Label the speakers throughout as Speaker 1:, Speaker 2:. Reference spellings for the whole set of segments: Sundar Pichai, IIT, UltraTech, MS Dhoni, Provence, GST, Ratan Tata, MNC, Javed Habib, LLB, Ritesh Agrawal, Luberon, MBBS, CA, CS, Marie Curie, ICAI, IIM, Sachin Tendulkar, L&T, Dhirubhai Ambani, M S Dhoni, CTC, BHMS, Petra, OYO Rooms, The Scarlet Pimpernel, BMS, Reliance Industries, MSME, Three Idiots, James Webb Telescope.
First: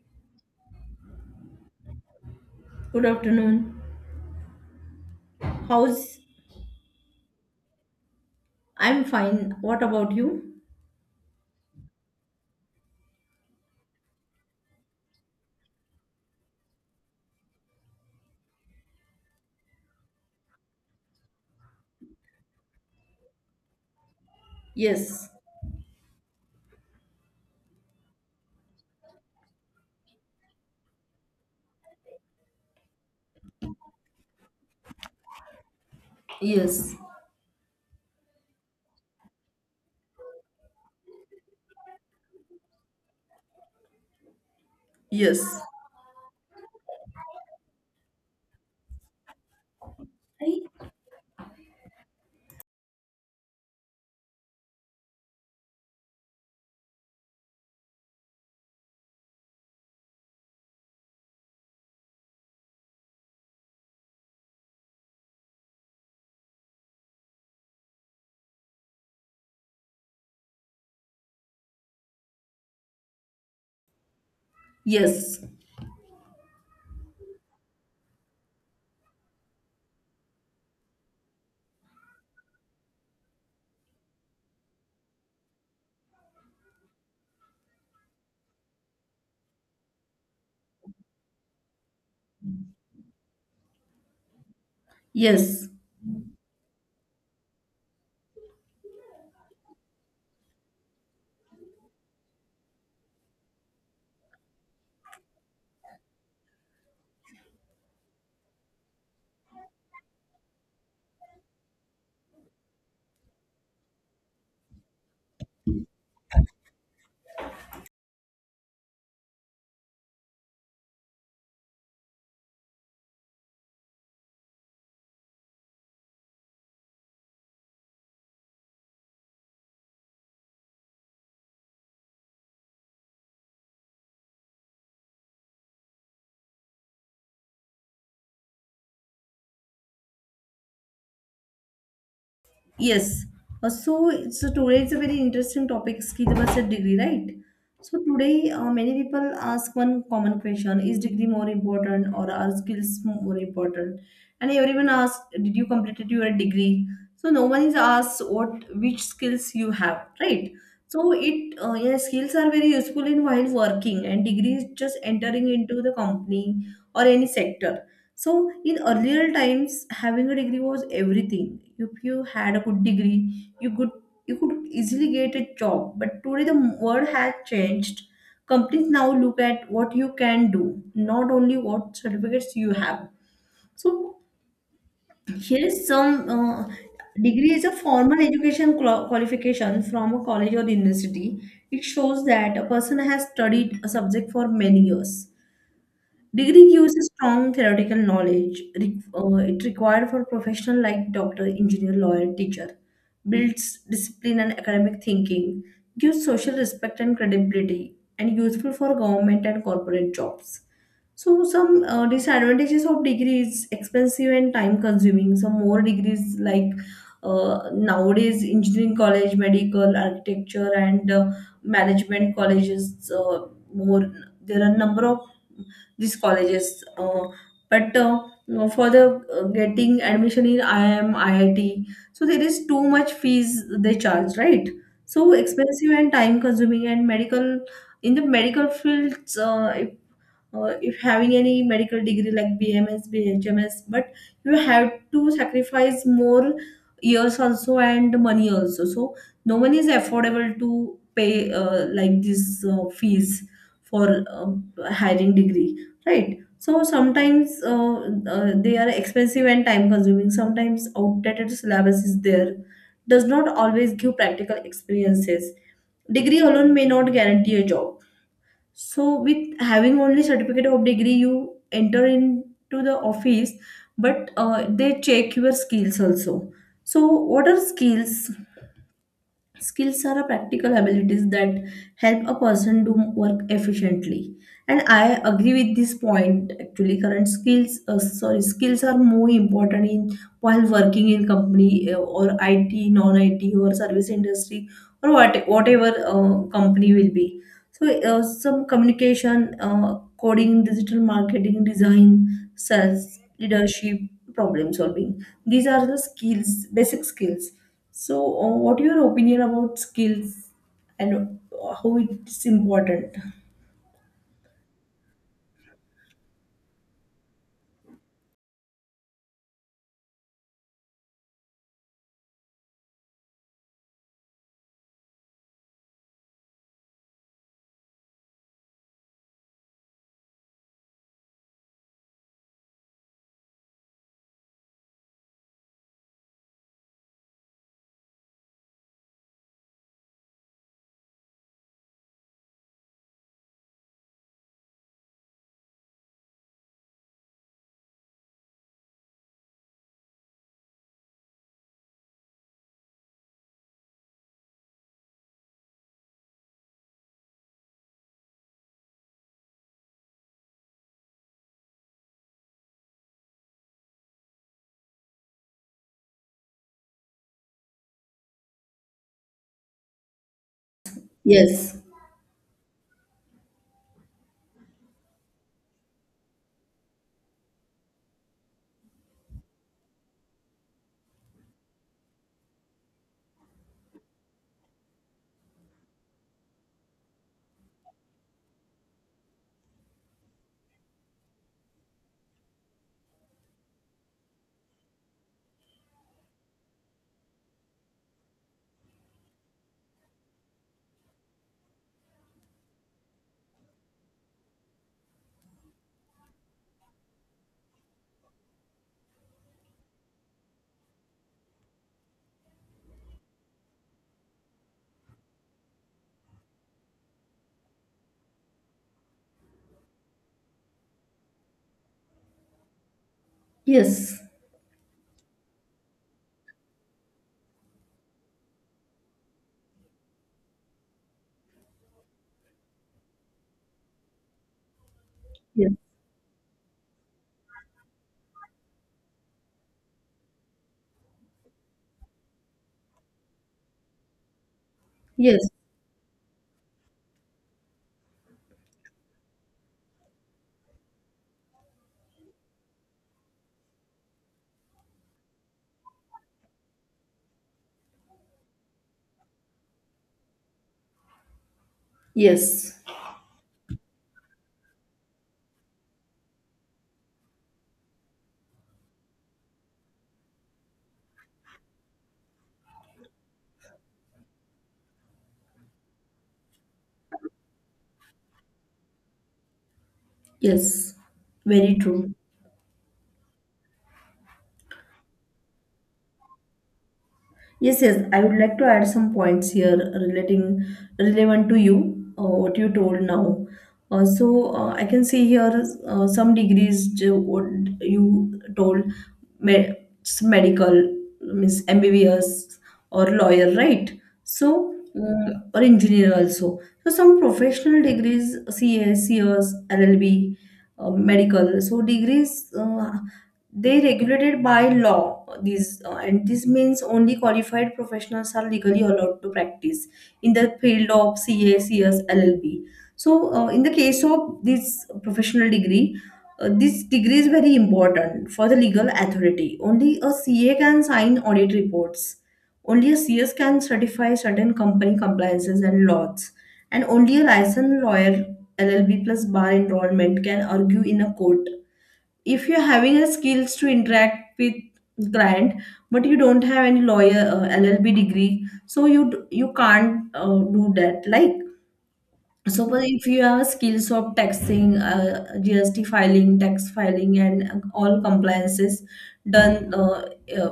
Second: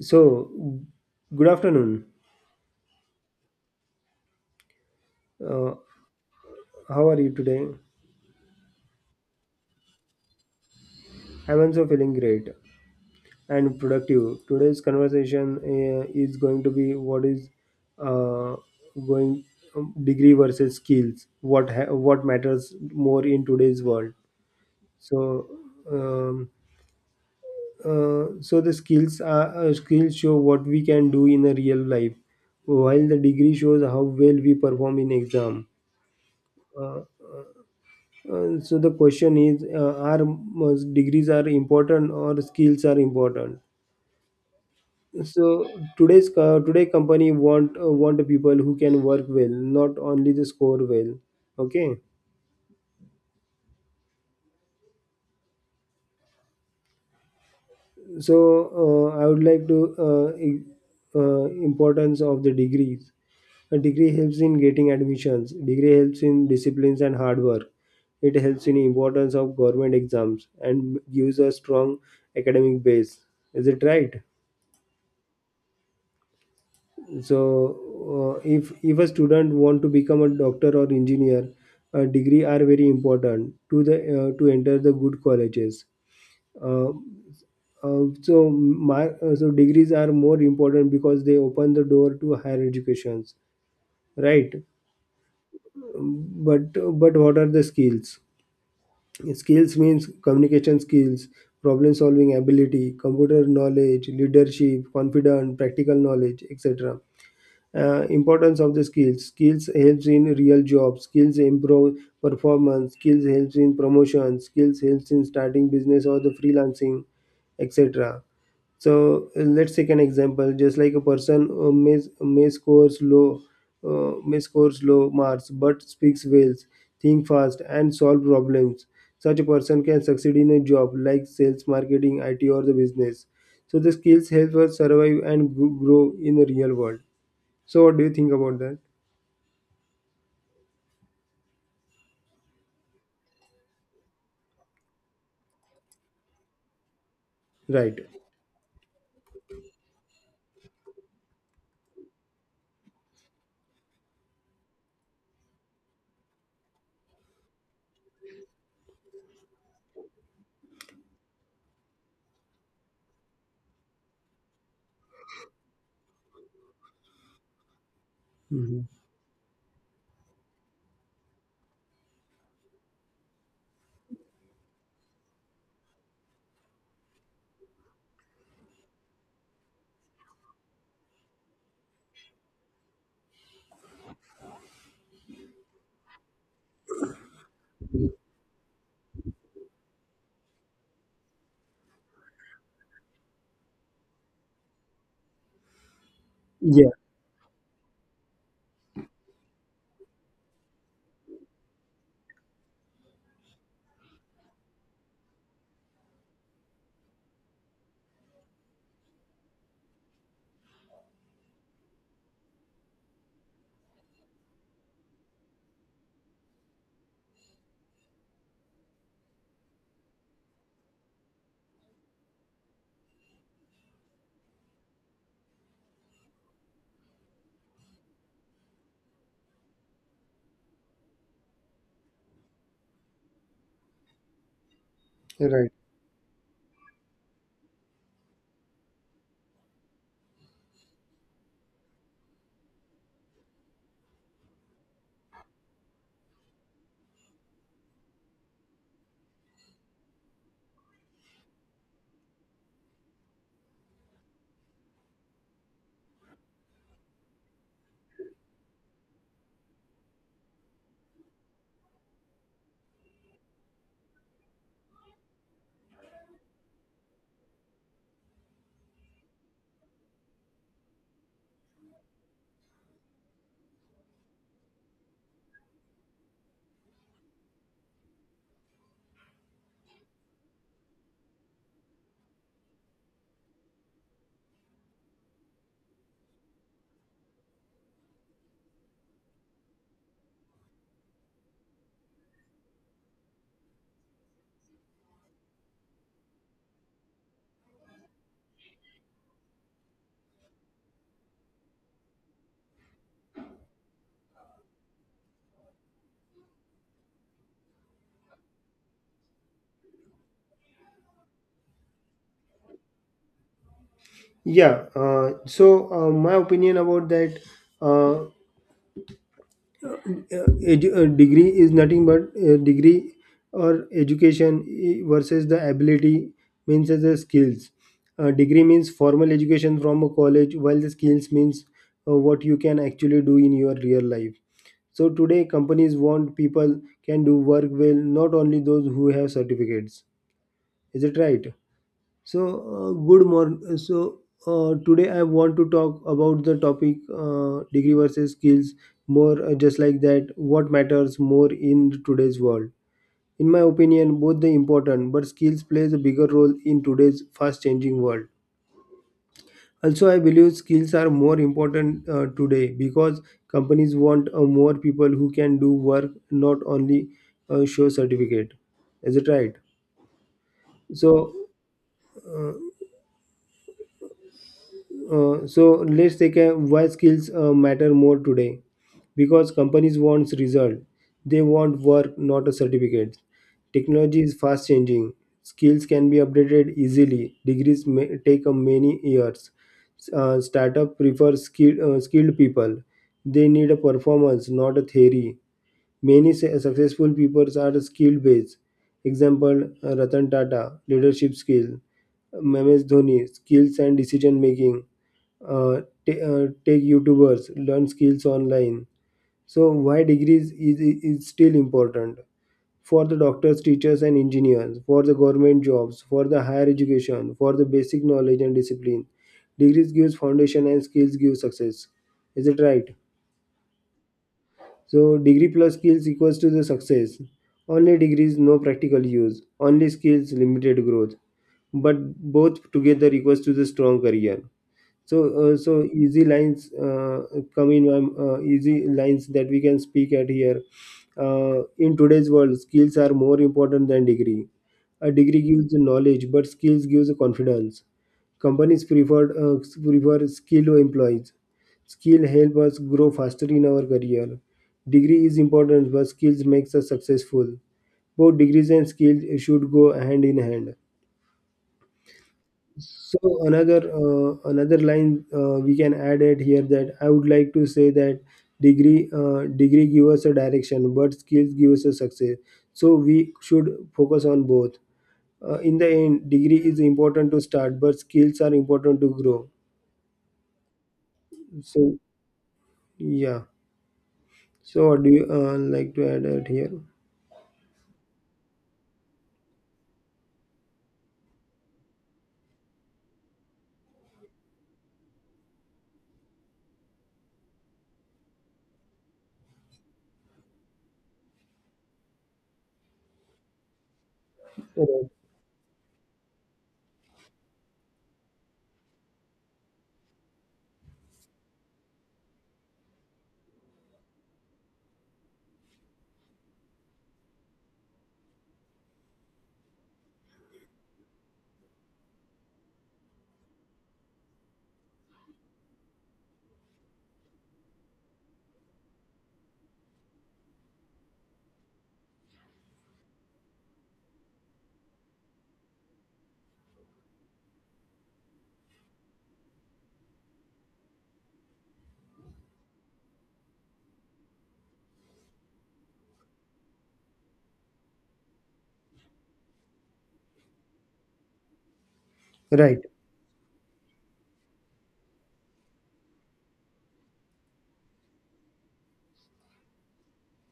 Speaker 1: So, good afternoon.
Speaker 2: Good afternoon.
Speaker 1: Uh,
Speaker 2: How's
Speaker 1: how are you today?
Speaker 2: I'm fine. What about you?
Speaker 1: I'm also feeling great and productive. Today's conversation is going to be what is uh, going degree versus skills. What matters more in today's world?
Speaker 2: Yes.
Speaker 1: So, um, so the skills are skills show what we can do in a real life, while the degree shows how well we perform in exam.
Speaker 2: Yes.
Speaker 1: So the question is, are must degrees are important or skills are important?
Speaker 2: Yes.
Speaker 1: So today company want want the people who can work well, not only the score well. Okay, so I would like to uh, i- importance of the degrees. A degree helps in getting admissions. Degree helps in disciplines and hard work. It helps in importance of government exams and gives a strong academic base. Is it right?
Speaker 2: Yes.
Speaker 1: So if a student want to become a doctor or engineer, a degree are very important to the to enter the good colleges. Uh, uh, so my uh, so degrees are more important because they open the door to higher educations, right?
Speaker 2: Yes.
Speaker 1: but but what are the skills? Skills means communication skills, problem solving ability, computer knowledge, leadership, confident, practical knowledge, etc. Importance of the skills: skills helps in real jobs, skills improve performance, skills helps in promotion, skills helps in starting business or the freelancing, etc. So let's take an example, just like a person may scores low, may scores low marks but speaks well, think fast and solve problems. Such a person can succeed in a job like sales, marketing, IT, or the business. So the skills help us survive and grow in the real world. So what do you think about that?
Speaker 2: Yes. So today is a very interesting topic, ski the master degree, right?
Speaker 1: Right.
Speaker 2: So today, many people ask one common question: is degree more important, or are skills more important? And everyone asks, "Did you completed your degree?" So no one is asked what which skills you have, right? So skills are very useful in while working, and degree is just entering into the company or any sector. So in
Speaker 1: Hmm.
Speaker 2: earlier times, having a degree was everything. If you had a good degree, you could you could easily get a job. But today the world has changed. Companies now look at what you can do, not only what certificates you have. So here is some degree is a formal education qualification from a college or university. It shows that a person has studied a subject for many years. Degree
Speaker 1: Yeah.
Speaker 2: gives a strong theoretical knowledge. It required for professional like doctor, engineer, lawyer, teacher. Builds discipline and academic thinking. Gives social respect and credibility, and useful for government and corporate jobs. So some disadvantages of degree is expensive and time consuming. Some more degrees like nowadays engineering college, medical, architecture, and management colleges. More, there are number of these colleges, but no, for the getting admission in IIM, IIT, so there is too much fees they charge, right? So
Speaker 1: Right.
Speaker 2: expensive and time consuming and medical in the medical fields if having any medical degree like BMS, BHMS, but you have to sacrifice more years also and money also. So no one is affordable to pay like this fees for hiring degree, right? So sometimes they are expensive and time consuming. Sometimes outdated syllabus is there. Does not always give practical experiences. Degree alone may not guarantee a job, so with having only certificate of degree, you enter into the office, but they check your skills also. So what are skills? Skills are a practical abilities that help a person do work efficiently. And I agree with this point. Actually, skills are more important in while working in company or IT, non-IT or service industry or what, whatever company will be. So some communication, coding, digital marketing, design, sales, leadership, problem solving. These are the skills, basic skills. So what your opinion about skills and how it's important?
Speaker 1: Yeah. My opinion about that, uh, degree is nothing but a degree or education, versus the ability, means as a skills. Degree means formal education from a college, while the skills means what you can actually do in your real life. So today, companies want people can do work well, not only those who have certificates. Is it right? So, good morning. So, today I want to talk about the topic degree versus skills, more just like that. What matters more in today's world? In my opinion, both the important, but skills plays a bigger role in today's fast changing world. Also, I believe skills are more important today because companies want more people who can do work, not only show certificate. Is it right? So
Speaker 2: Yes,
Speaker 1: So let's take a why skills matter more today, because companies want result, they want work not a certificate. Technology is fast changing, skills can be updated easily, degrees may take a many years. Startup prefer skill, skilled people, they need a performance not a theory. Many successful people are skill based. Example, Ratan Tata, leadership skill. M S Dhoni, skills and decision making. Take YouTubers, learn skills online. So why degrees is still important: for the doctors, teachers, and engineers, for the government jobs, for the higher education, for the basic knowledge and discipline. Degrees gives foundation and skills give success. Is it right?
Speaker 2: yes,
Speaker 1: So degree plus skills equals to the success. Only degrees, no practical use. Only skills, limited growth. But both together equals to the strong career. So
Speaker 2: yes,
Speaker 1: easy lines come in easy lines that we can speak at here. uh, in today's world, skills are more important than degree. A
Speaker 2: yes,
Speaker 1: degree gives knowledge but skills gives confidence. Companies prefer skilled employees. Skill help us grow faster in our career. Degree is important but skills makes us successful. Both degrees and skills should go hand in hand.
Speaker 2: yes,
Speaker 1: So another line we can add it here, that I would like to say that degree give us a direction, but skills give us a success. So we should focus on both. In the end, degree is important to start, but skills are important to grow.
Speaker 2: yes. Very
Speaker 1: So
Speaker 2: true.
Speaker 1: yeah. So what do you like to add it here?
Speaker 2: Yes, yes. I would like to add some points here relating relevant to you, what you told now. I can see here some degrees ju- what you told me- it's medical means MBBS or lawyer, right? So or engineer also. So some professional degrees, CA, CS, LLB, medical. So degrees. They regulated by law these and this means only qualified professionals are legally allowed to practice in the field of C A, C S, LLB. So in the case of this professional degree, this degree is very important for the legal authority. Only a C A can sign audit reports, only a C S can certify certain company compliances and laws, and only a licensed lawyer, llb plus bar enrollment, can argue in a court. If you're having a skills to interact with client but you don't have any lawyer llb degree, so you can't do that. Like so,
Speaker 1: Right.
Speaker 2: but if you have skills of taxing, gst filing, tax filing, and all compliances done,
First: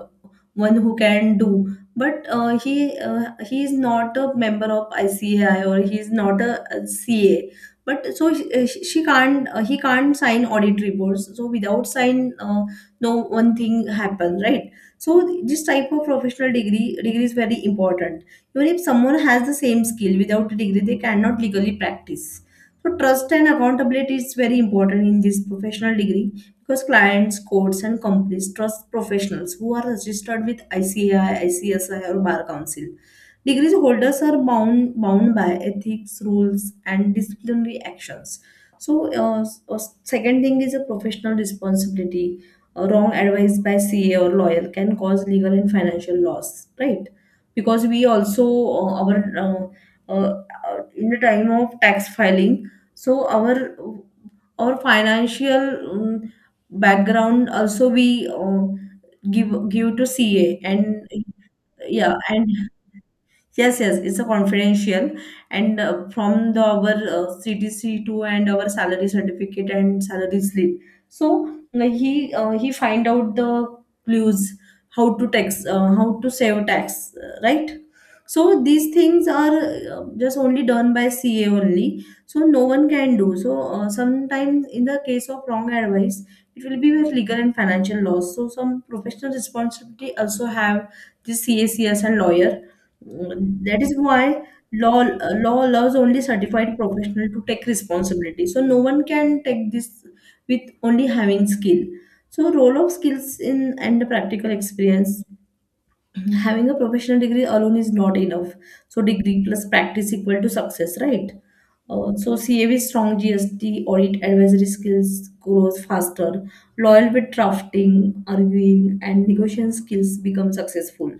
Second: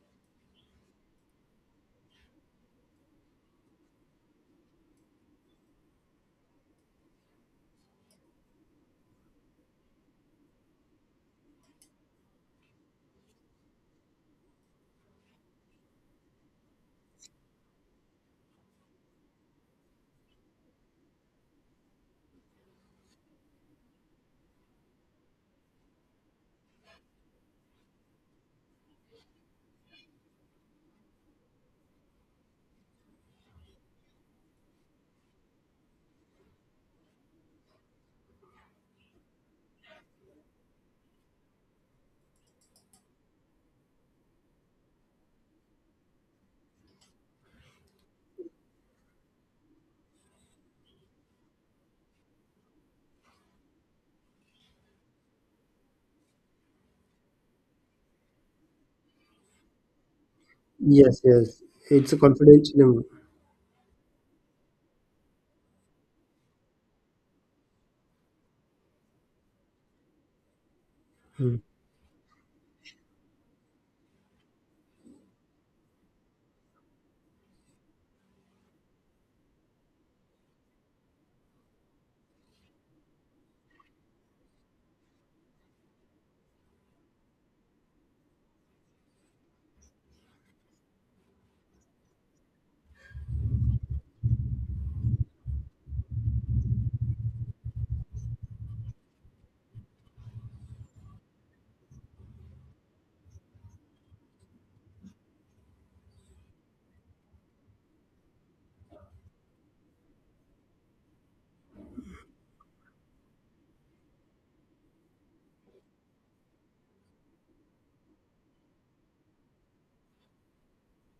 Speaker 2: one who can do, but he is not a member of ICAI or he is not a CA, but so she can't, he can't sign audit reports. So without sign, no one thing happens, right? So this type of professional degree is very important. Even if someone has the same skill without a degree, they cannot legally practice. So trust and accountability is very important in this professional degree, because clients, courts, and companies trust professionals who are registered with ICAI, ICSI, or Bar Council. Degree holders are bound by ethics, rules, and disciplinary actions. So, uh, s- uh, second thing is a professional responsibility. A wrong advice by CA or lawyer can cause legal and financial loss, right? Because we also, our uh, uh, in the time of tax filing, so our financial um, background also we give to ca. And
Speaker 1: Yes. Yes. It's
Speaker 2: yeah,
Speaker 1: a
Speaker 2: and
Speaker 1: confidential.
Speaker 2: yes, yes, it's a confidential, and from the our CTC to and our salary certificate and salary slip. So he find out the clues how to tax, how to save tax, right? So these things are just only done by CA only. So no one can do. So sometimes in the case of wrong advice, it will be with legal and financial loss. So some professional responsibility also have the CACS and lawyer. That is why law allows only certified professional to take responsibility. So no one can take this with only having skill. So role of skills in and practical experience, having a professional degree alone is not enough. So degree plus practice equal to success, right? So CA with strong GST audit advisory skills grows faster. Loyal with drafting, arguing, and negotiation skills become successful.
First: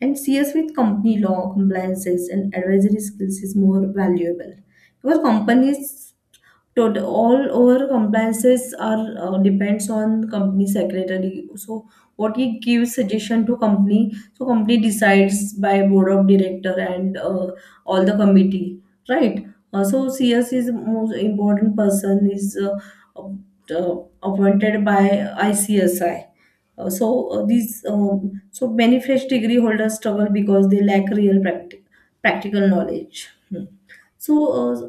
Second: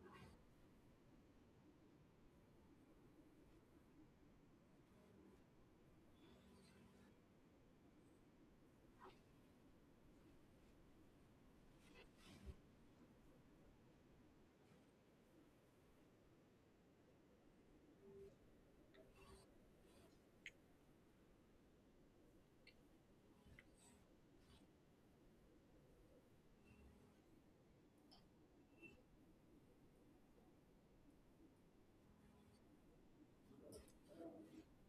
Speaker 2: And CS with company law, compliances, and advisory skills is more valuable, because companies, total, all our compliances are depends on company secretary. So what he gives suggestion to company, so company decides by board of director and all the committee, right? So CS is most important person, is appointed by ICSI. These so many fresh degree holders struggle because they lack real practical knowledge. Hmm. So, uh,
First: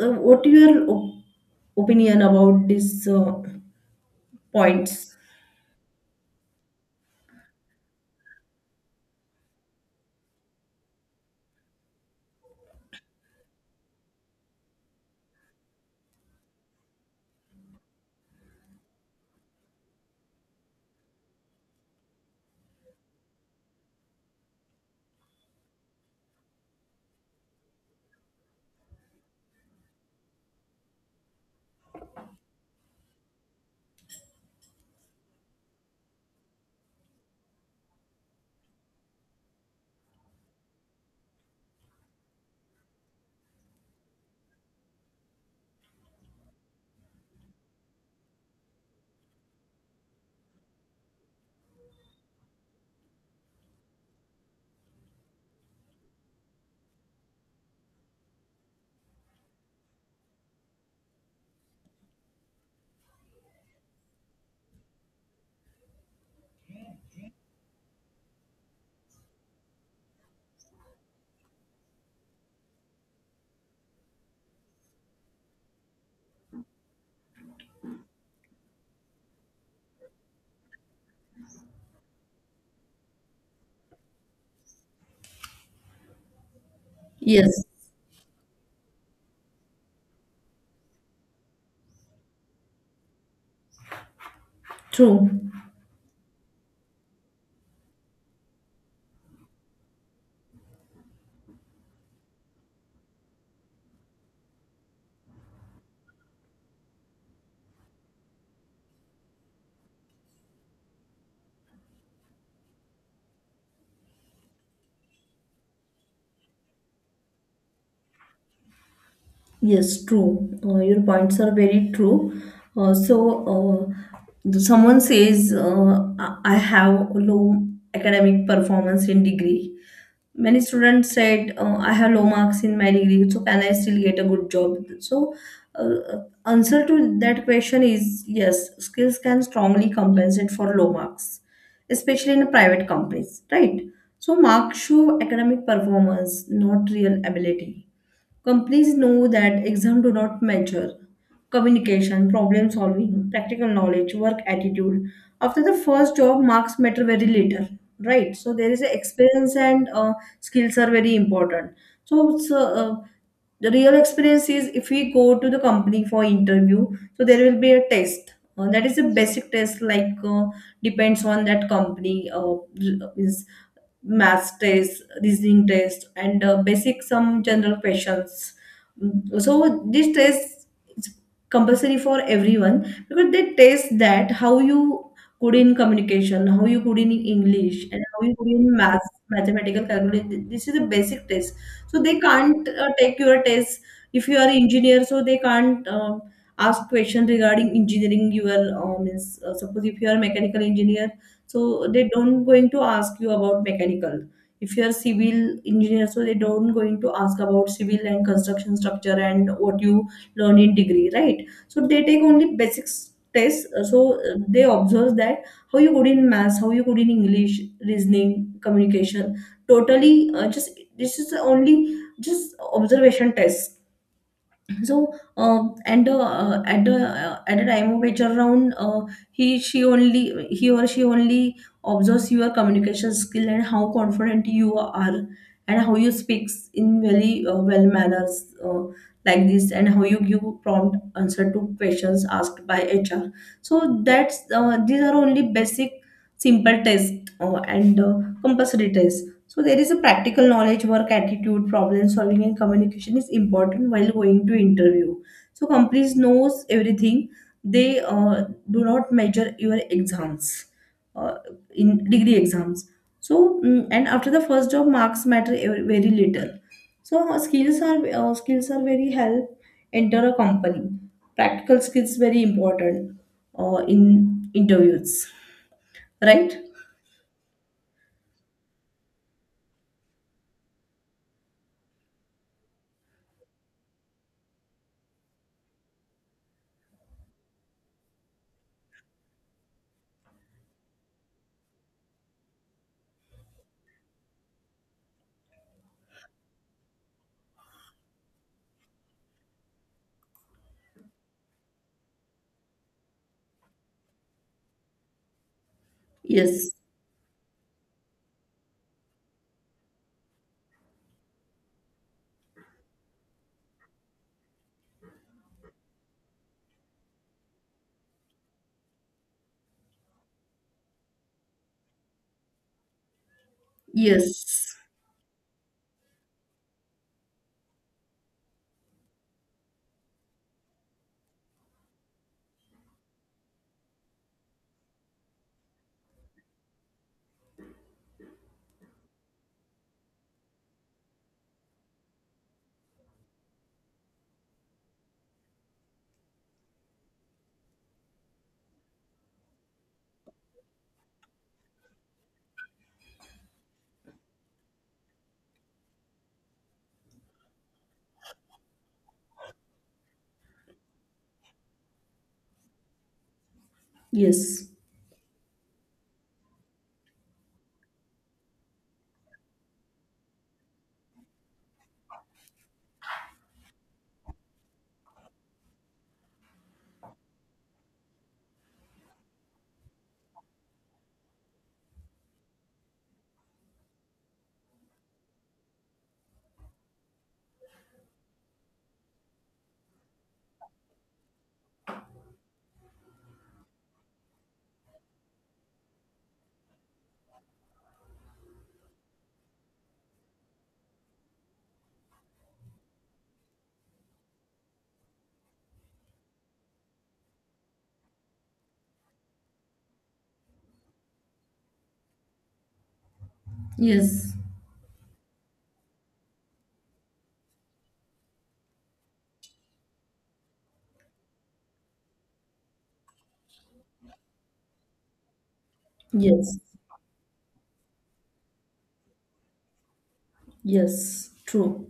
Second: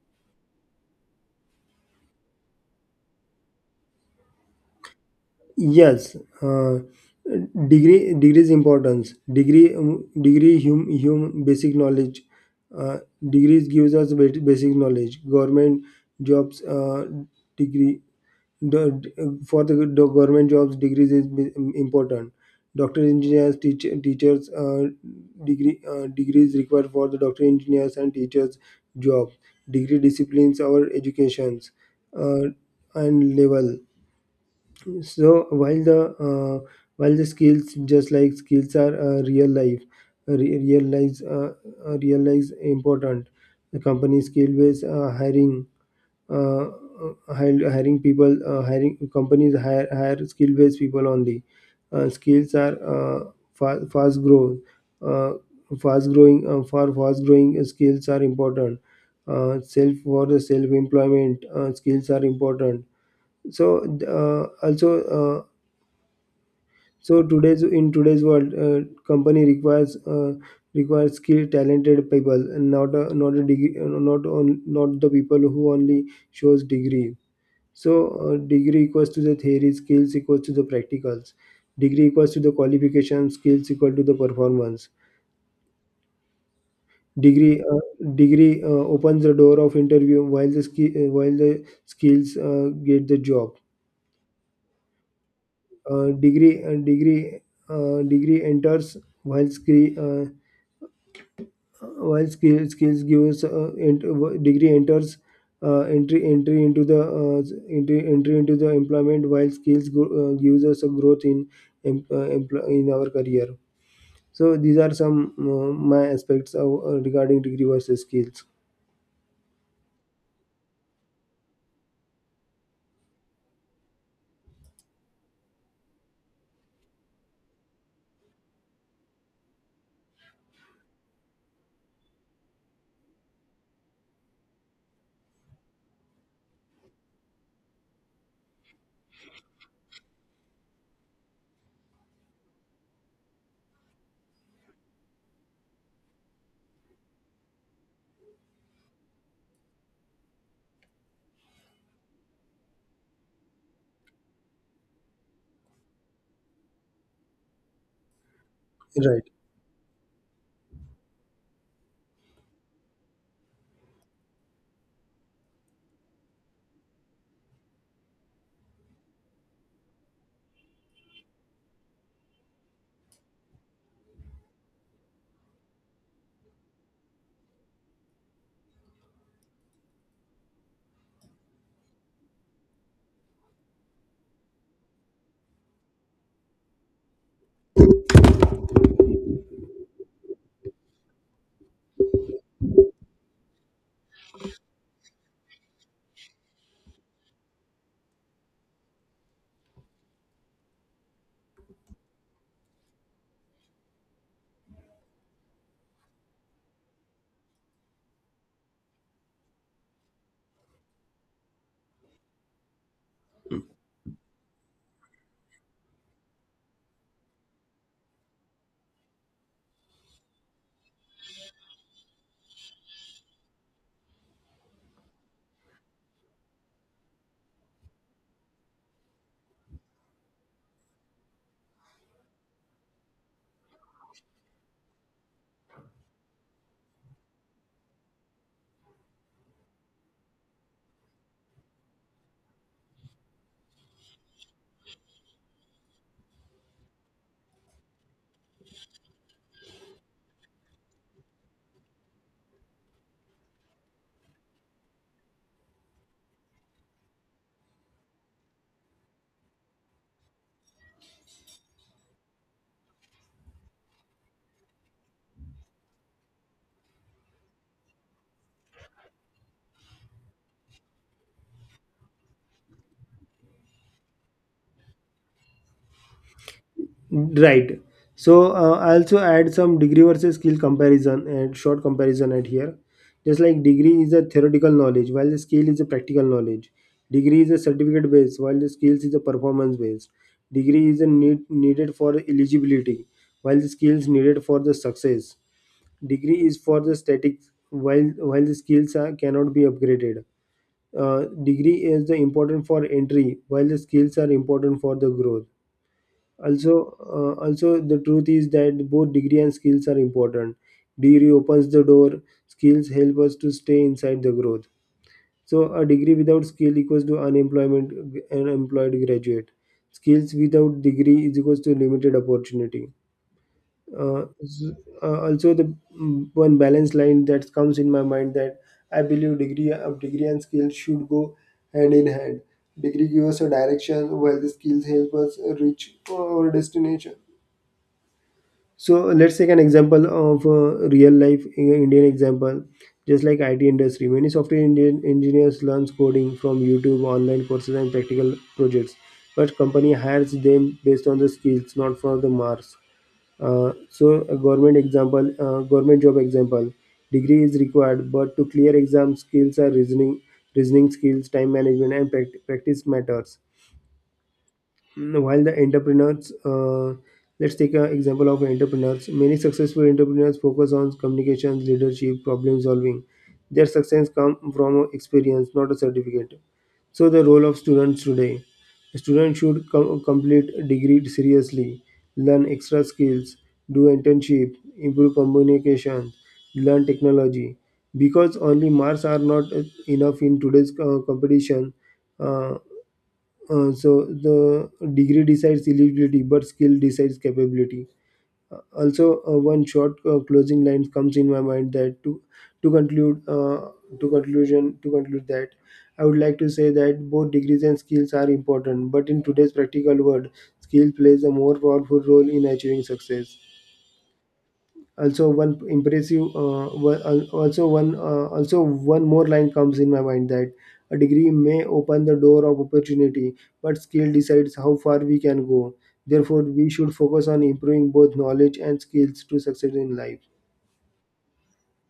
Speaker 2: uh, what your opinion about these points?
Speaker 1: Yes, uh, degree's importance. Degree degree hum, hum basic knowledge. Uh, degrees gives us basic knowledge. Government jobs degree, for the government jobs degrees is important. Doctor, engineers, teachers, degrees required for the doctor, engineers, and teachers job. Degree disciplines our educations uh, and level. So uh, while the skills, just like skills, are real life, uh, re- real lives, uh, real lives important. The company skill based hiring, uh, uh, hiring people, hiring companies hire, hire skill based people only. Skills are fast growth, uh, fast growing. For fast growing, skills are important. Self, for the self employment, skills are important. So also so today's, in today's world, company requires requires skilled, talented people, and not a, not a degree, not on, not the people who only shows degree. So degree equals to the theory, skills equals to the practicals. Degree equals to the qualification, skills equal to the performance. Degree
Speaker 2: Yes,
Speaker 1: uh, degree opens the door of interview, while the while the skills get the job.
Speaker 2: true.
Speaker 1: Uh, degree uh, degree Degree enters, while skill, skills gives degree enters entry into the entry into the employment, while skills go, gives us a growth in in our career. So these are some my aspects of, regarding degree versus skills,
Speaker 2: Yes, true. Your points are very true. Uh, so, uh, Someone says, I have low academic performance in degree. Many students said, I have low marks in my degree, so can I still get a good job? So uh, answer to that question is yes, skills can strongly compensate for low marks, especially in private companies, right? So marks show academic performance, not real ability. Companies know that exams do not measure communication, problem solving, practical knowledge, work attitude. After the first job, marks matter very little, right? So there is a
Speaker 1: right?
Speaker 2: experience and skills are very important. So the real experience is if we go to the company for interview, so there will be a test. That is a basic test like, depends on that company, is math test, reasoning test, and basic some general questions. Mm, so this test is compulsory for everyone, because they test that how you good in communication, how you good in english, and how you good in math, mathematical calculation. This is a basic test. So they can't take your test. If you are engineer, so they can't ask question regarding engineering. You are suppose if you are mechanical engineer, so they don't going to ask you about mechanical. If you are civil engineer, so they don't going to ask about civil and construction structure and what you learn in degree, right? So they take only basics tests. They observe that how you good in maths, how you good in english, reasoning, communication. Totally just this is only just observation test. So and at the time of HR round, he or she only observes your communication skill and how confident you are and how you speaks in very well manners, like this, and how you give prompt answer to questions asked by HR. So that's, these are only basic simple test and compulsory test. So there is a practical knowledge, work attitude, problem solving, and communication is important while going to interview. So companies knows everything. They do not measure your exams, uh, in degree exams. So mm, and after the first job, marks matter very little. So skills are very help enter a company. Practical skills very important in interviews, right?
Speaker 1: Right. So I also add some degree versus skill comparison and short comparison at here. Just like degree is a theoretical knowledge, while the skill is a practical knowledge. Degree is a certificate based, while the skills is a performance based. Degree is a needed for eligibility, while the skills needed for the success. Degree is for the static, while the skills are cannot be upgraded. Degree is the important for entry, while the skills are important for the growth.
Speaker 2: Yes,
Speaker 1: Also also the truth is that both degree and skills are important. Degree opens the door, skills help us to stay inside the growth. So a degree without skill equals to unemployment, unemployed graduate. Skills without degree is equals to limited opportunity. uh, s-
Speaker 2: yes,
Speaker 1: Also the, mm, one balance line that comes in my mind, that I believe degree of degree and skills should go hand in hand. Degree gives us a direction, while the skills help us reach our destination. So let's take an example of real life Indian example, just like IT industry. Many software Indian engineers learn coding from YouTube, online courses, and practical projects. But company hires them based on the skills, not for the marks. So a government example, government job example, degree is required, but to clear exam skills are reasoning, reasoning skills, time management, and practice matters.
Speaker 2: yes.
Speaker 1: Mm, while the entrepreneurs, let's take an example of entrepreneurs. Many successful entrepreneurs focus on communications, leadership, problem solving. Their success comes from experience, not a certificate. So the role of students today: students should complete degree seriously, learn extra skills, do internship, improve communication, learn technology, because only marks are not enough in today's competition. Uh, uh, so the degree decides eligibility, but skill decides capability. Also, one short closing line comes in my mind, that to to conclude uh, conclude that I would like to say that both degrees and skills are important, but in today's practical world, skill plays a more powerful role in achieving success.
Speaker 2: Yes,
Speaker 1: Also one impressive, also one more line comes in my mind, that a degree may open the door of opportunity, but skill decides how far we can go. Therefore,
Speaker 2: yes,
Speaker 1: we should focus on improving both knowledge and skills to succeed in life.
Speaker 2: yes, true.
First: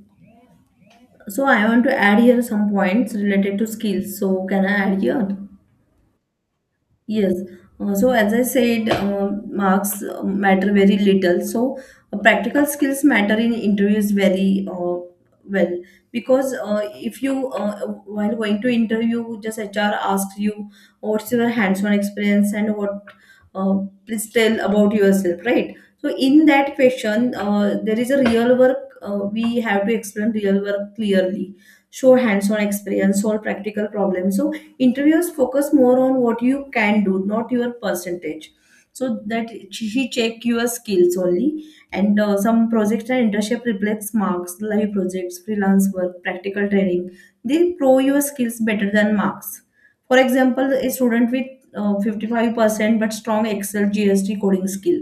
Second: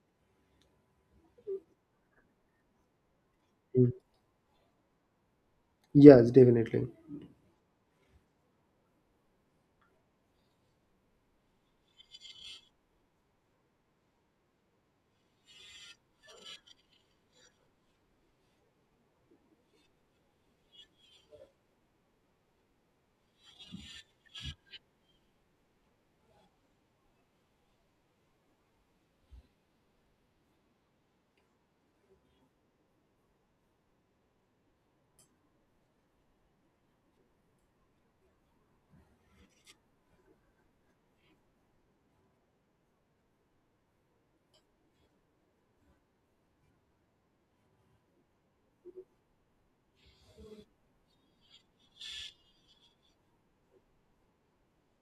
Speaker 2: So I want to add here some points related to
Speaker 1: Mm.
Speaker 2: skills. So can I add here?
Speaker 1: Yes, definitely.
Speaker 2: Yes. So as I said, marks matter very little. So practical skills matter in interviews very well, because if you while going to interview, just HR asks you, "Oh, what's your hands-on experience and what, uh, please tell about yourself," right? So in that question, there is a real work. We have to explain real work clearly, show hands-on experience, solve practical problems. So interviewers focus more on what you can do, not your percentage, so that he check your skills only. And some projects and internship reflects marks, live projects, freelance work, practical training, they pro your skills better than marks. For example, a student with 55% but strong excel gst coding skill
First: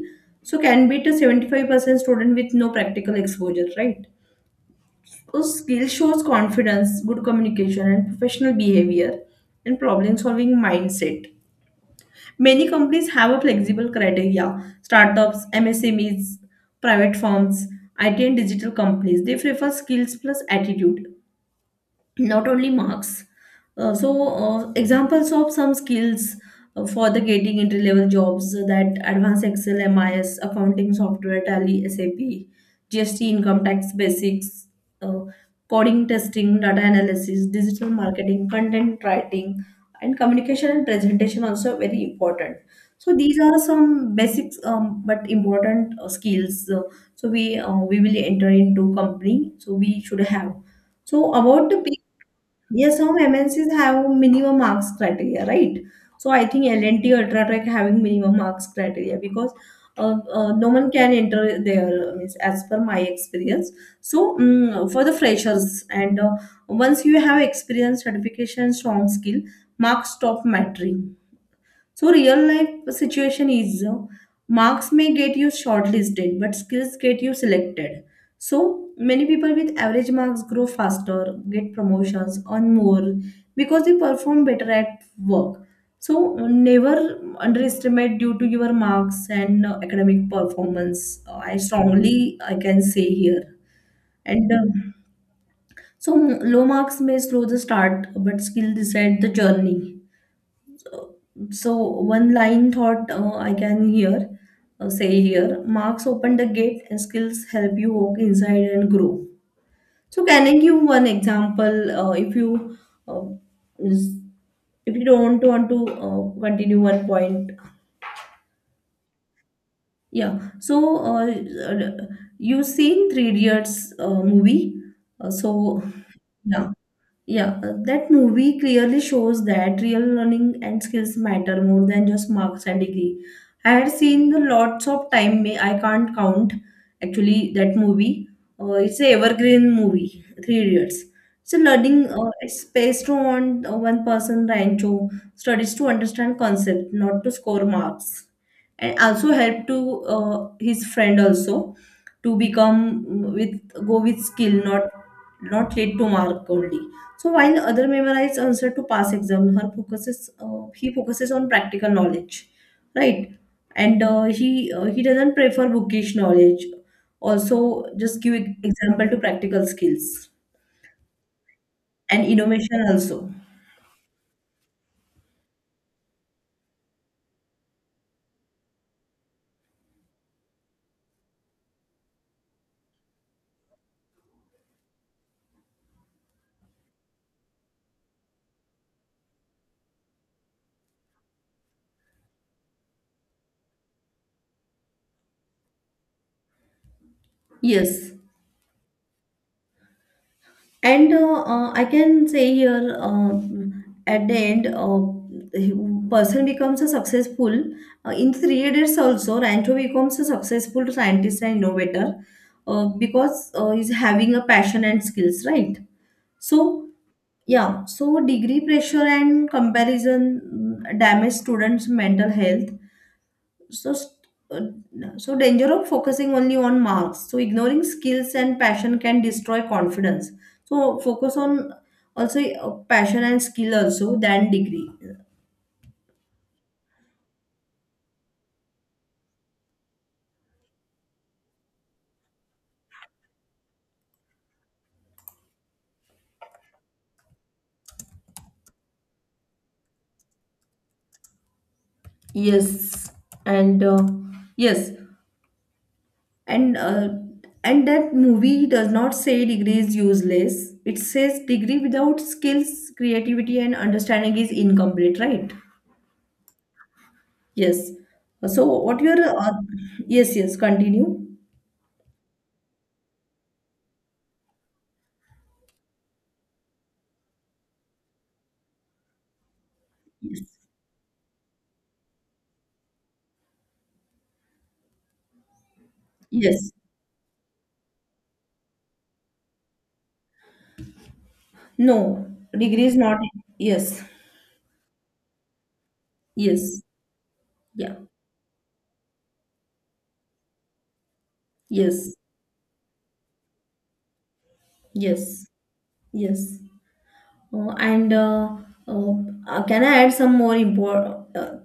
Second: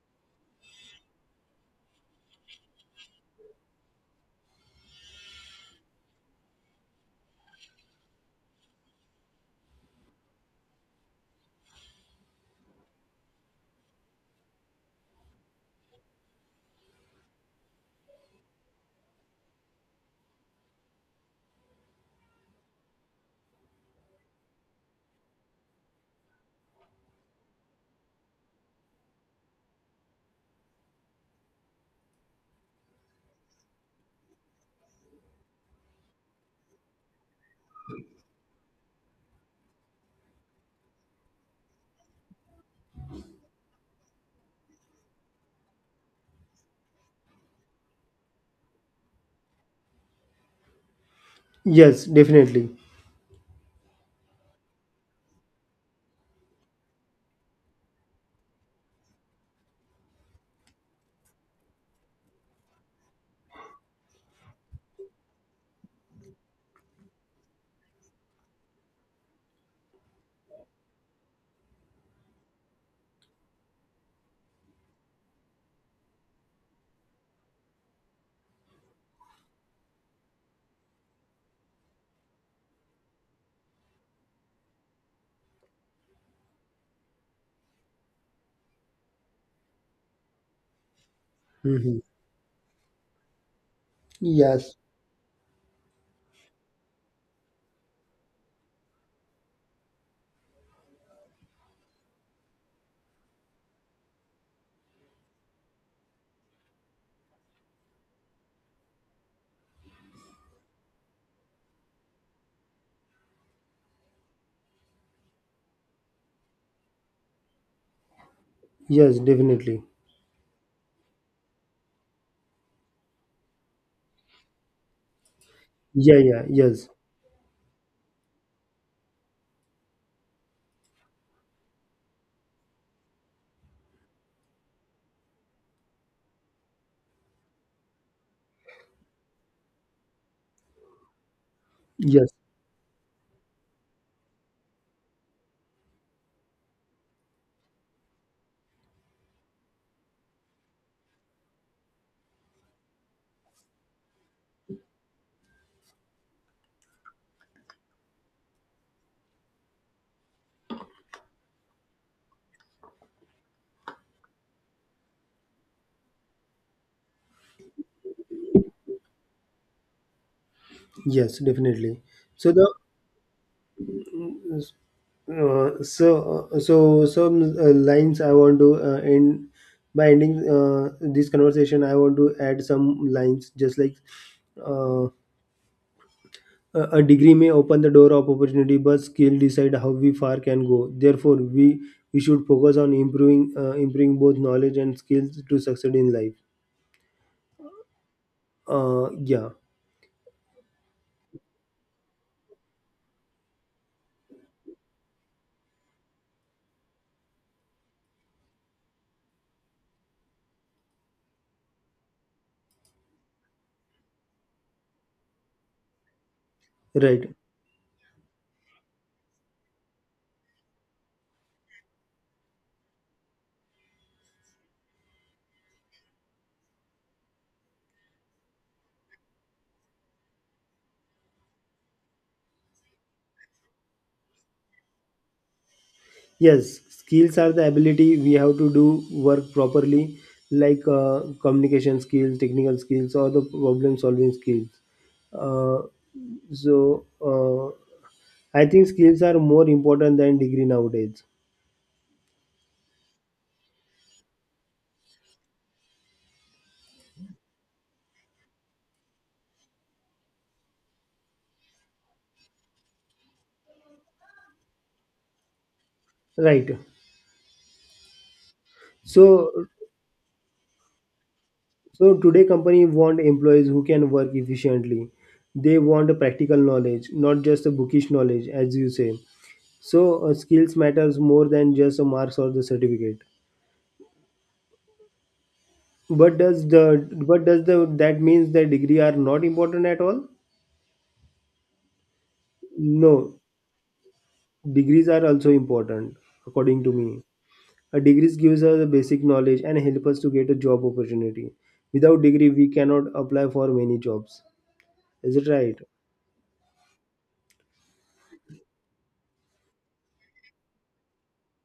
Speaker 2: so can beat a 75% student with no practical exposure, right? Those skills shows confidence, good communication, and professional behavior and problem-solving mindset. Many companies have a flexible criteria. Startups, MSMEs, private firms, IT and digital companies, they prefer skills plus attitude, not only marks. Uh, so examples of some skills for the getting entry level jobs, that advanced excel, mis, accounting software, tally, sap, gst, income tax basics, uh, coding, testing, data analysis, digital marketing, content writing, and communication and presentation, also very important. So these are some basics, but important skills. Uh, so we will enter into company, so we should have. So about the.
Speaker 1: Yes, definitely.
Speaker 2: Yes, some MNCs have minimum marks criteria, right? So I think LNT or Ultra Tech having minimum marks criteria because no one can enter there, means as per my experience. So mm, for the freshers, and once you have experience, certification, strong skill, marks stop mattering. So real life situation is, marks may get you shortlisted, but skills get you selected. So many people with average marks grow faster, get promotions, earn more because they perform better at work. So never underestimate due to your marks and academic performance. I
Speaker 1: Mhm.
Speaker 2: strongly I can say here. And
Speaker 1: Yes.
Speaker 2: so low marks may slow the start, but skill decide the journey. So one line thought I can hear, say here, marks open the gate and skills help you walk inside and grow. So can I give one example, if you uh, is- if you don't want to continue one point.
Speaker 1: Yes, definitely.
Speaker 2: Yeah, so you seen Three Idiots movie. Uh, so
Speaker 1: Yeah, yeah,
Speaker 2: yeah
Speaker 1: yes.
Speaker 2: Yeah, that movie clearly shows that real learning and skills matter more than just marks and degree. I had seen the lots of time, may I can't count actually that movie. It's a evergreen movie, Three Idiots. So learning
Speaker 1: Yes,
Speaker 2: is based on, one person Rancho studies to understand concept, not to score marks, and also help to his friend also, to become, mm, with go with skill, not not lead to mark only. So while other memorize answer to past exam, her focuses he focuses on practical knowledge, right? And he doesn't prefer bookish knowledge. Also, just give example to practical skills
Speaker 1: yes, definitely.
Speaker 2: and
Speaker 1: So the,
Speaker 2: innovation also.
Speaker 1: So some lines I want to end by ending this conversation. I want to add some lines, just like, uh, a degree may open the door of opportunity, but skill decide how we far can go. Therefore we should focus on improving improving both knowledge and skills to succeed in life.
Speaker 2: Yes.
Speaker 1: Uh, yeah.
Speaker 2: And I can say here, at the end, the person becomes a successful in 3 years also. Rancho becomes a successful scientist and innovator because he's having a passion and skills, right? So
Speaker 1: Right.
Speaker 2: yeah, so degree pressure and comparison, mm, damage students' mental health. So st- so danger of focusing only on marks, so ignoring skills and passion can destroy confidence. So focus on also, passion and skill also, than degree.
Speaker 1: Yes, skills are the ability we have to do work properly, like communication skills, technical skills, or the problem solving skills. Uh, so, uh, I think skills are more important than degree nowadays.
Speaker 2: Yes, and yes, and uh, and that movie does not say degree is useless, it says degree without skills, creativity, and understanding is incomplete, right?
Speaker 1: Right.
Speaker 2: Yes. So what your
Speaker 1: So,
Speaker 2: yes, yes, continue.
Speaker 1: so today company want employees who can work efficiently. They want a practical knowledge, not just a bookish knowledge, as you say. So,
Speaker 2: Yes,
Speaker 1: skills matters more than just a marks or the certificate. But does
Speaker 2: yes.
Speaker 1: the, that means the degree are not important at all?
Speaker 2: No, degree is not.
Speaker 1: No,
Speaker 2: Yes,
Speaker 1: degrees are also important, according
Speaker 2: yes,
Speaker 1: to me.
Speaker 2: yeah,
Speaker 1: A degrees gives us the basic knowledge and help us to get a job opportunity.
Speaker 2: yes,
Speaker 1: Without degree, we cannot apply for many jobs. Is
Speaker 2: yes,
Speaker 1: it right?
Speaker 2: yes. And uh, can I add some more import, uh,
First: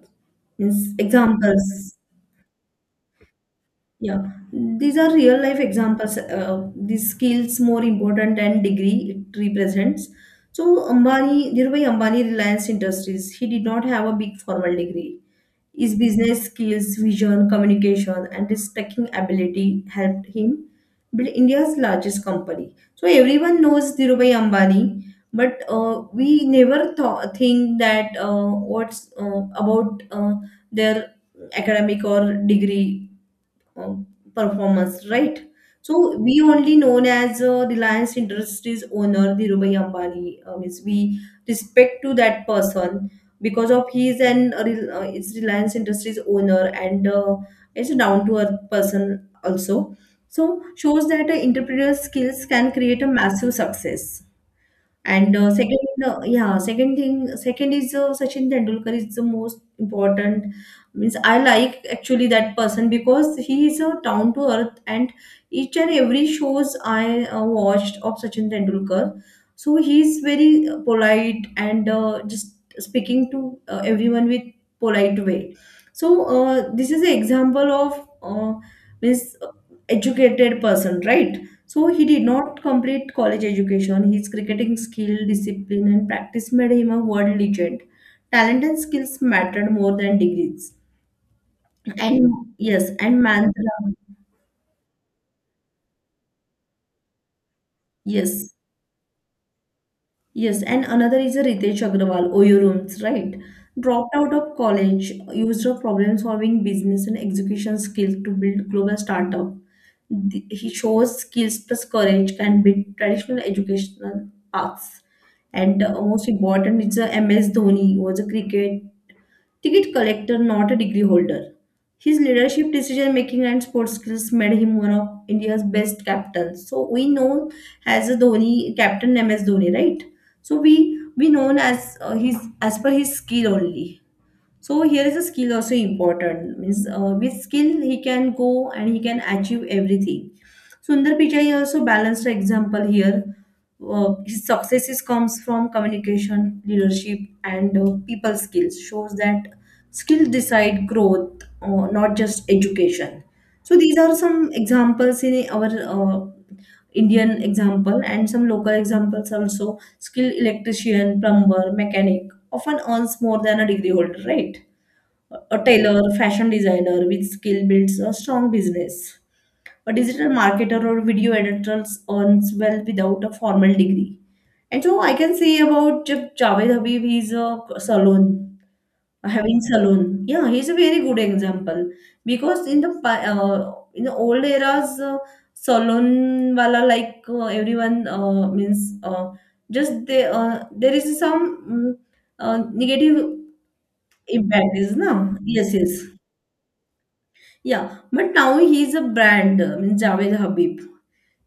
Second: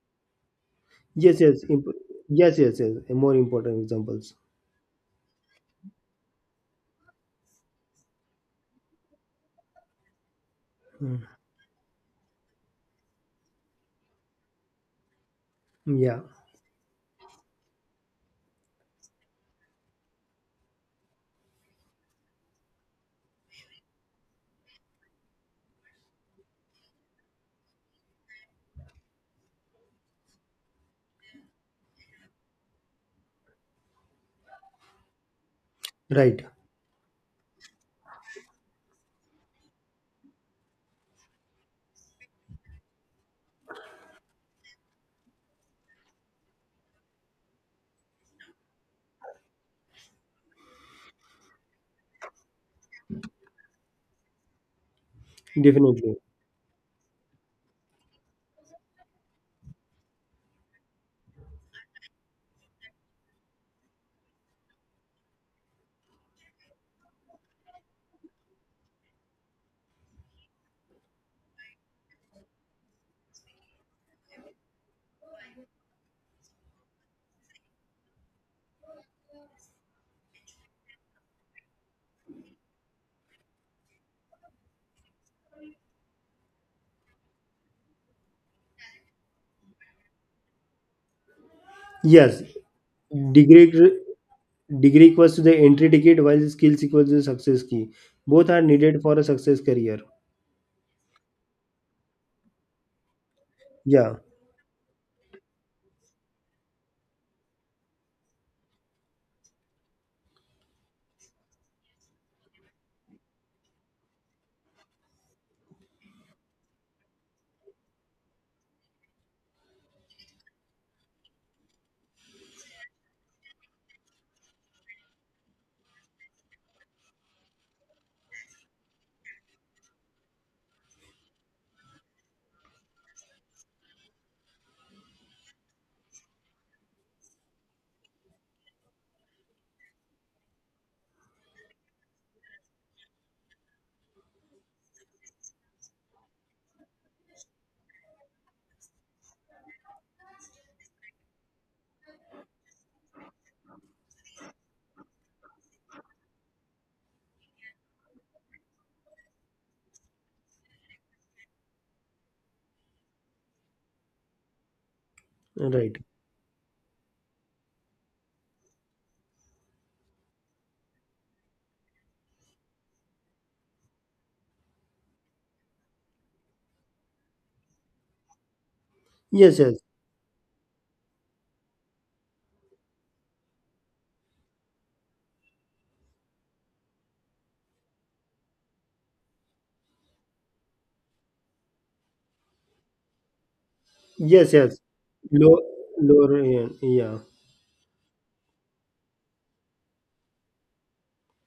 Speaker 1: Yes, yes, imp-
Speaker 2: examples?
Speaker 1: yes, yes, yes. More important
Speaker 2: Yeah,
Speaker 1: examples.
Speaker 2: these are real life examples. These skills more important than degree it represents. So
Speaker 1: Mm.
Speaker 2: Ambani, Dhirubhai Ambani, Reliance Industries, he did not have a big formal degree. His
Speaker 1: Yeah,
Speaker 2: business skills, vision, communication, and his thinking ability helped him build India's largest company. So everyone knows Dhirubhai Ambani, but we never thought think that, what's about their academic or degree uh, performance, right? So we
Speaker 1: right.
Speaker 2: only known as Reliance Industries owner Dhirubhai Ambani. Means we respect to that person because of he is an is Reliance Industries owner, and is a down to earth person also. So shows that entrepreneurial skills can create a massive success. And second,
Speaker 1: Definitely.
Speaker 2: yeah, second thing, second is Sachin Tendulkar is the most important. Means I like actually that person because he is a down to earth, and each and every shows I watched of Sachin Tendulkar, so he's very polite, and just speaking to everyone with polite way. So this is an example of, means educated person, right? So he did not complete college education. His cricketing skill, discipline, and practice made him a world legend. Talent and skills mattered more than degrees. And
Speaker 1: Yes,
Speaker 2: yes, and
Speaker 1: degree
Speaker 2: Mandra,
Speaker 1: degree equals to the entry ticket, while skills equals to the success key. Both
Speaker 2: yes.
Speaker 1: are needed for a success career.
Speaker 2: Yes, and another is a Ritesh Agrawal, OU Rooms, right? Dropped
Speaker 1: Yeah,
Speaker 2: out of college, used her problem solving, business, and execution skills to build global startup. Th- He shows skills plus courage can beat traditional educational paths. And most important is, MS Dhoni was a cricket ticket collector, not a degree holder. His leadership, decision making, and sports skills made him one of India's best captains. So we know as a Dhoni captain, MS Dhoni, right? So we known as his, as per his skill only. So here is a skill also important. Means, with skill he can go and he can achieve everything. Sundar Pichai also balanced the example here. His successes comes from communication, leadership, and people skills. Shows that skills decide growth, not just education. So these are some examples in our Indian example, and some local examples also. Skilled electrician, plumber, mechanic often earns more than a degree holder, right? A
Speaker 1: right.
Speaker 2: tailor, fashion designer with skill builds a strong business. A digital marketer or video editor earns well without a formal degree. And so I can say about Javed Habib, he's a salon,
Speaker 1: Yes,
Speaker 2: having
Speaker 1: yes,
Speaker 2: salon. Yeah, he's a very good example because in the old eras, salon wala, like, everyone means just they there is some, mm, negative
Speaker 1: yes,
Speaker 2: impact
Speaker 1: yes.
Speaker 2: is now.
Speaker 1: Low,
Speaker 2: Yes, yes.
Speaker 1: Lorian, yeah.
Speaker 2: Yeah, but now he's a brand, means Javed Habib.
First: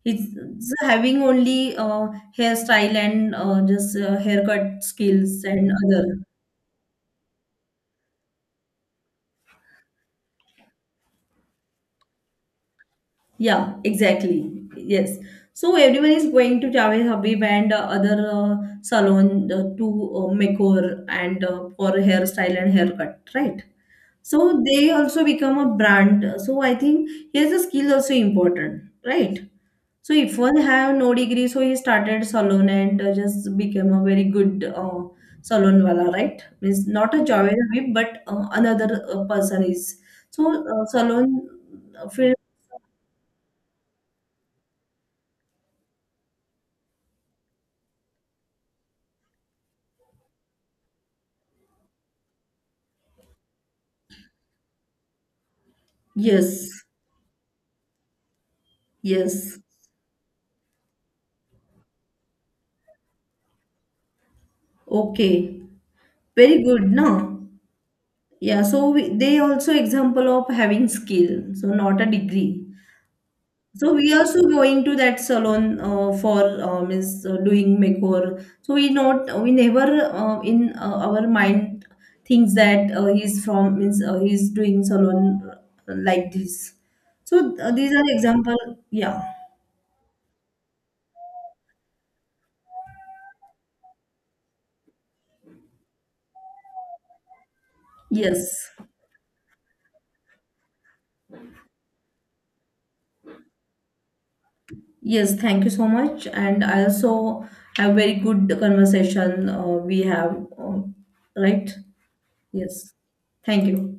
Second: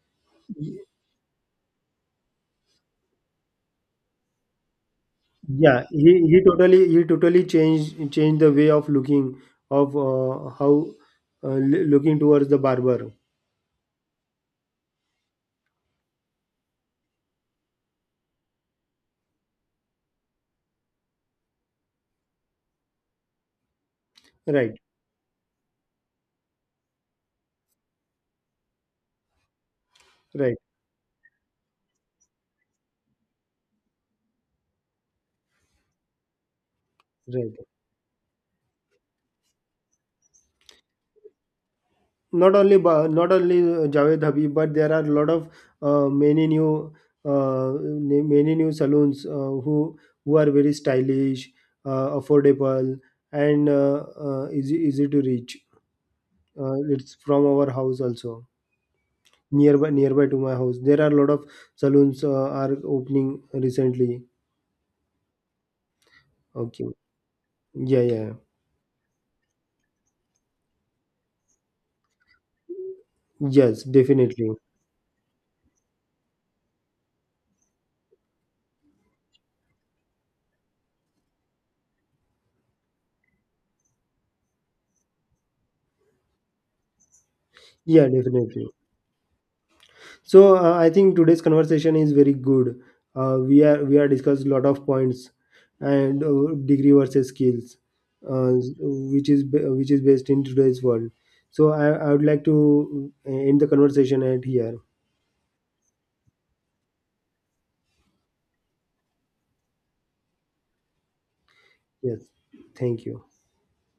Speaker 2: He's
Speaker 1: Y-
Speaker 2: having only hairstyle, and just haircut skills and
Speaker 1: yeah. He
Speaker 2: other.
Speaker 1: he totally, he totally changed, changed the way of looking of uh, l- looking towards the barber.
Speaker 2: Yeah, exactly. Yes. So everyone is going to Javed Habib and other salon to makeover, and for hairstyle and haircut, right? So
Speaker 1: Right,
Speaker 2: they also become a brand. So I think here's a skill also important, right? So if
Speaker 1: right,
Speaker 2: one have no degree, so he started salon and just became a very good salon wala, right? Means not a job
Speaker 1: right.
Speaker 2: whip, but another person is. So salon field,
Speaker 1: Not only Javed Habib, but there are a lot of many new many new saloons who are very stylish, affordable, and easy, easy to reach.
Speaker 2: yes,
Speaker 1: It's from our house also.
Speaker 2: yes,
Speaker 1: Nearby, nearby to my house. There are a lot of saloons are opening recently.
Speaker 2: okay, very
Speaker 1: Okay.
Speaker 2: good, no?
Speaker 1: Yeah, yeah, yeah.
Speaker 2: Yeah, so we, they also example of having skill, so not a degree.
Speaker 1: Yes,
Speaker 2: So we also
Speaker 1: definitely.
Speaker 2: going to that salon for, is doing makeover. So we not we never in our mind thinks that he's from, means, he's doing salon like this. So these are
Speaker 1: Yeah,
Speaker 2: example.
Speaker 1: definitely.
Speaker 2: Yeah.
Speaker 1: So I think today's conversation is very good. We are discussed a lot of points and degree versus skills, uh,
Speaker 2: Yes.
Speaker 1: which is based in today's world. So I would like to end the conversation at here.
Speaker 2: Yes. Thank you so much. And I also have very good conversation we have. Right.
Speaker 1: Yes,
Speaker 2: Yes.
Speaker 1: thank you.
Speaker 2: Thank you.